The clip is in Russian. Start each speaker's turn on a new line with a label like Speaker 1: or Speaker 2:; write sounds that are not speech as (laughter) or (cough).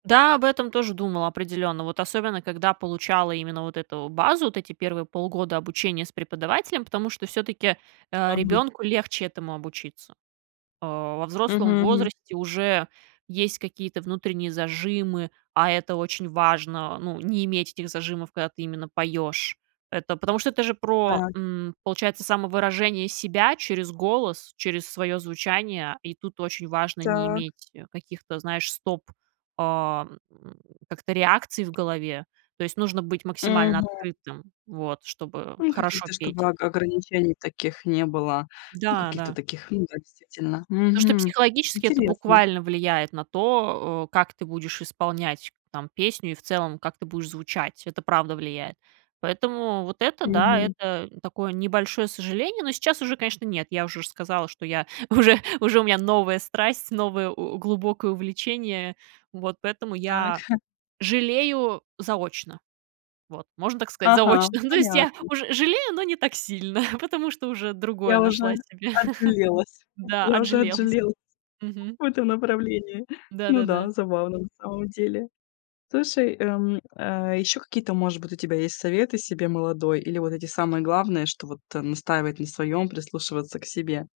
Speaker 1: Да, об этом тоже думала определённо. Вот особенно когда получала именно вот эту базу, вот эти 1 полгода обучения с преподавателем, потому что всё-таки, а,
Speaker 2: Мгм.
Speaker 1: ребёнку легче этому обучиться. А во взрослом
Speaker 2: Мгм, мгм.
Speaker 1: возрасте уже есть какие-то внутренние зажимы, а это очень важно, ну, не иметь этих зажимов, когда ты именно поёшь. Это потому что это же про,
Speaker 2: Так.
Speaker 1: м, получается, самовыражение себя через голос, через своё звучание. И тут очень важно не
Speaker 2: Так.
Speaker 1: иметь, э, каких-то, знаешь, стоп, а, м, как-то реакций в голове. То есть нужно быть максимально
Speaker 2: Мгм.
Speaker 1: открытым, вот, чтобы
Speaker 2: Ну
Speaker 1: хорошо
Speaker 2: каких-то,
Speaker 1: петь.
Speaker 2: чтобы ога ограничений таких не было. Ну
Speaker 1: Да,
Speaker 2: каких-то
Speaker 1: да.
Speaker 2: таких. Ну да, действительно.
Speaker 1: То, что
Speaker 2: Мгм.
Speaker 1: психологически это
Speaker 2: Интересно.
Speaker 1: буквально влияет на то, а, как ты будешь исполнять там песню и в целом, как ты будешь звучать. Это правда влияет. Поэтому вот это да,
Speaker 2: Мгм.
Speaker 1: это такое небольшое сожаление. Но сейчас уже, конечно, нет. Я уже ж сказала, что я уже уже у меня новая страсть, новое о глубокое увлечение. Вот, поэтому
Speaker 2: Так.
Speaker 1: я
Speaker 2: (chuckles)
Speaker 1: жалею заочно. Вот, можно так сказать,
Speaker 2: Ага,
Speaker 1: заочно. Ну, то есть я
Speaker 2: понятно.
Speaker 1: уже жалею, но не так сильно, (chuckles) потому что уже другое
Speaker 2: Я уже
Speaker 1: нашла себе. (chuckles)
Speaker 2: отжалелась,
Speaker 1: Да,
Speaker 2: я уже
Speaker 1: отжалелась.
Speaker 2: отжалелась
Speaker 1: Мгм.
Speaker 2: в этом направлении. Ну да,
Speaker 1: Да-да-да.
Speaker 2: забавно на самом деле. Слушай, эм, э, ещё какие-то, может быть, у тебя есть советы себе молодой или вот эти самые главные, что вот, э, настаивать на своём, прислушиваться к себе?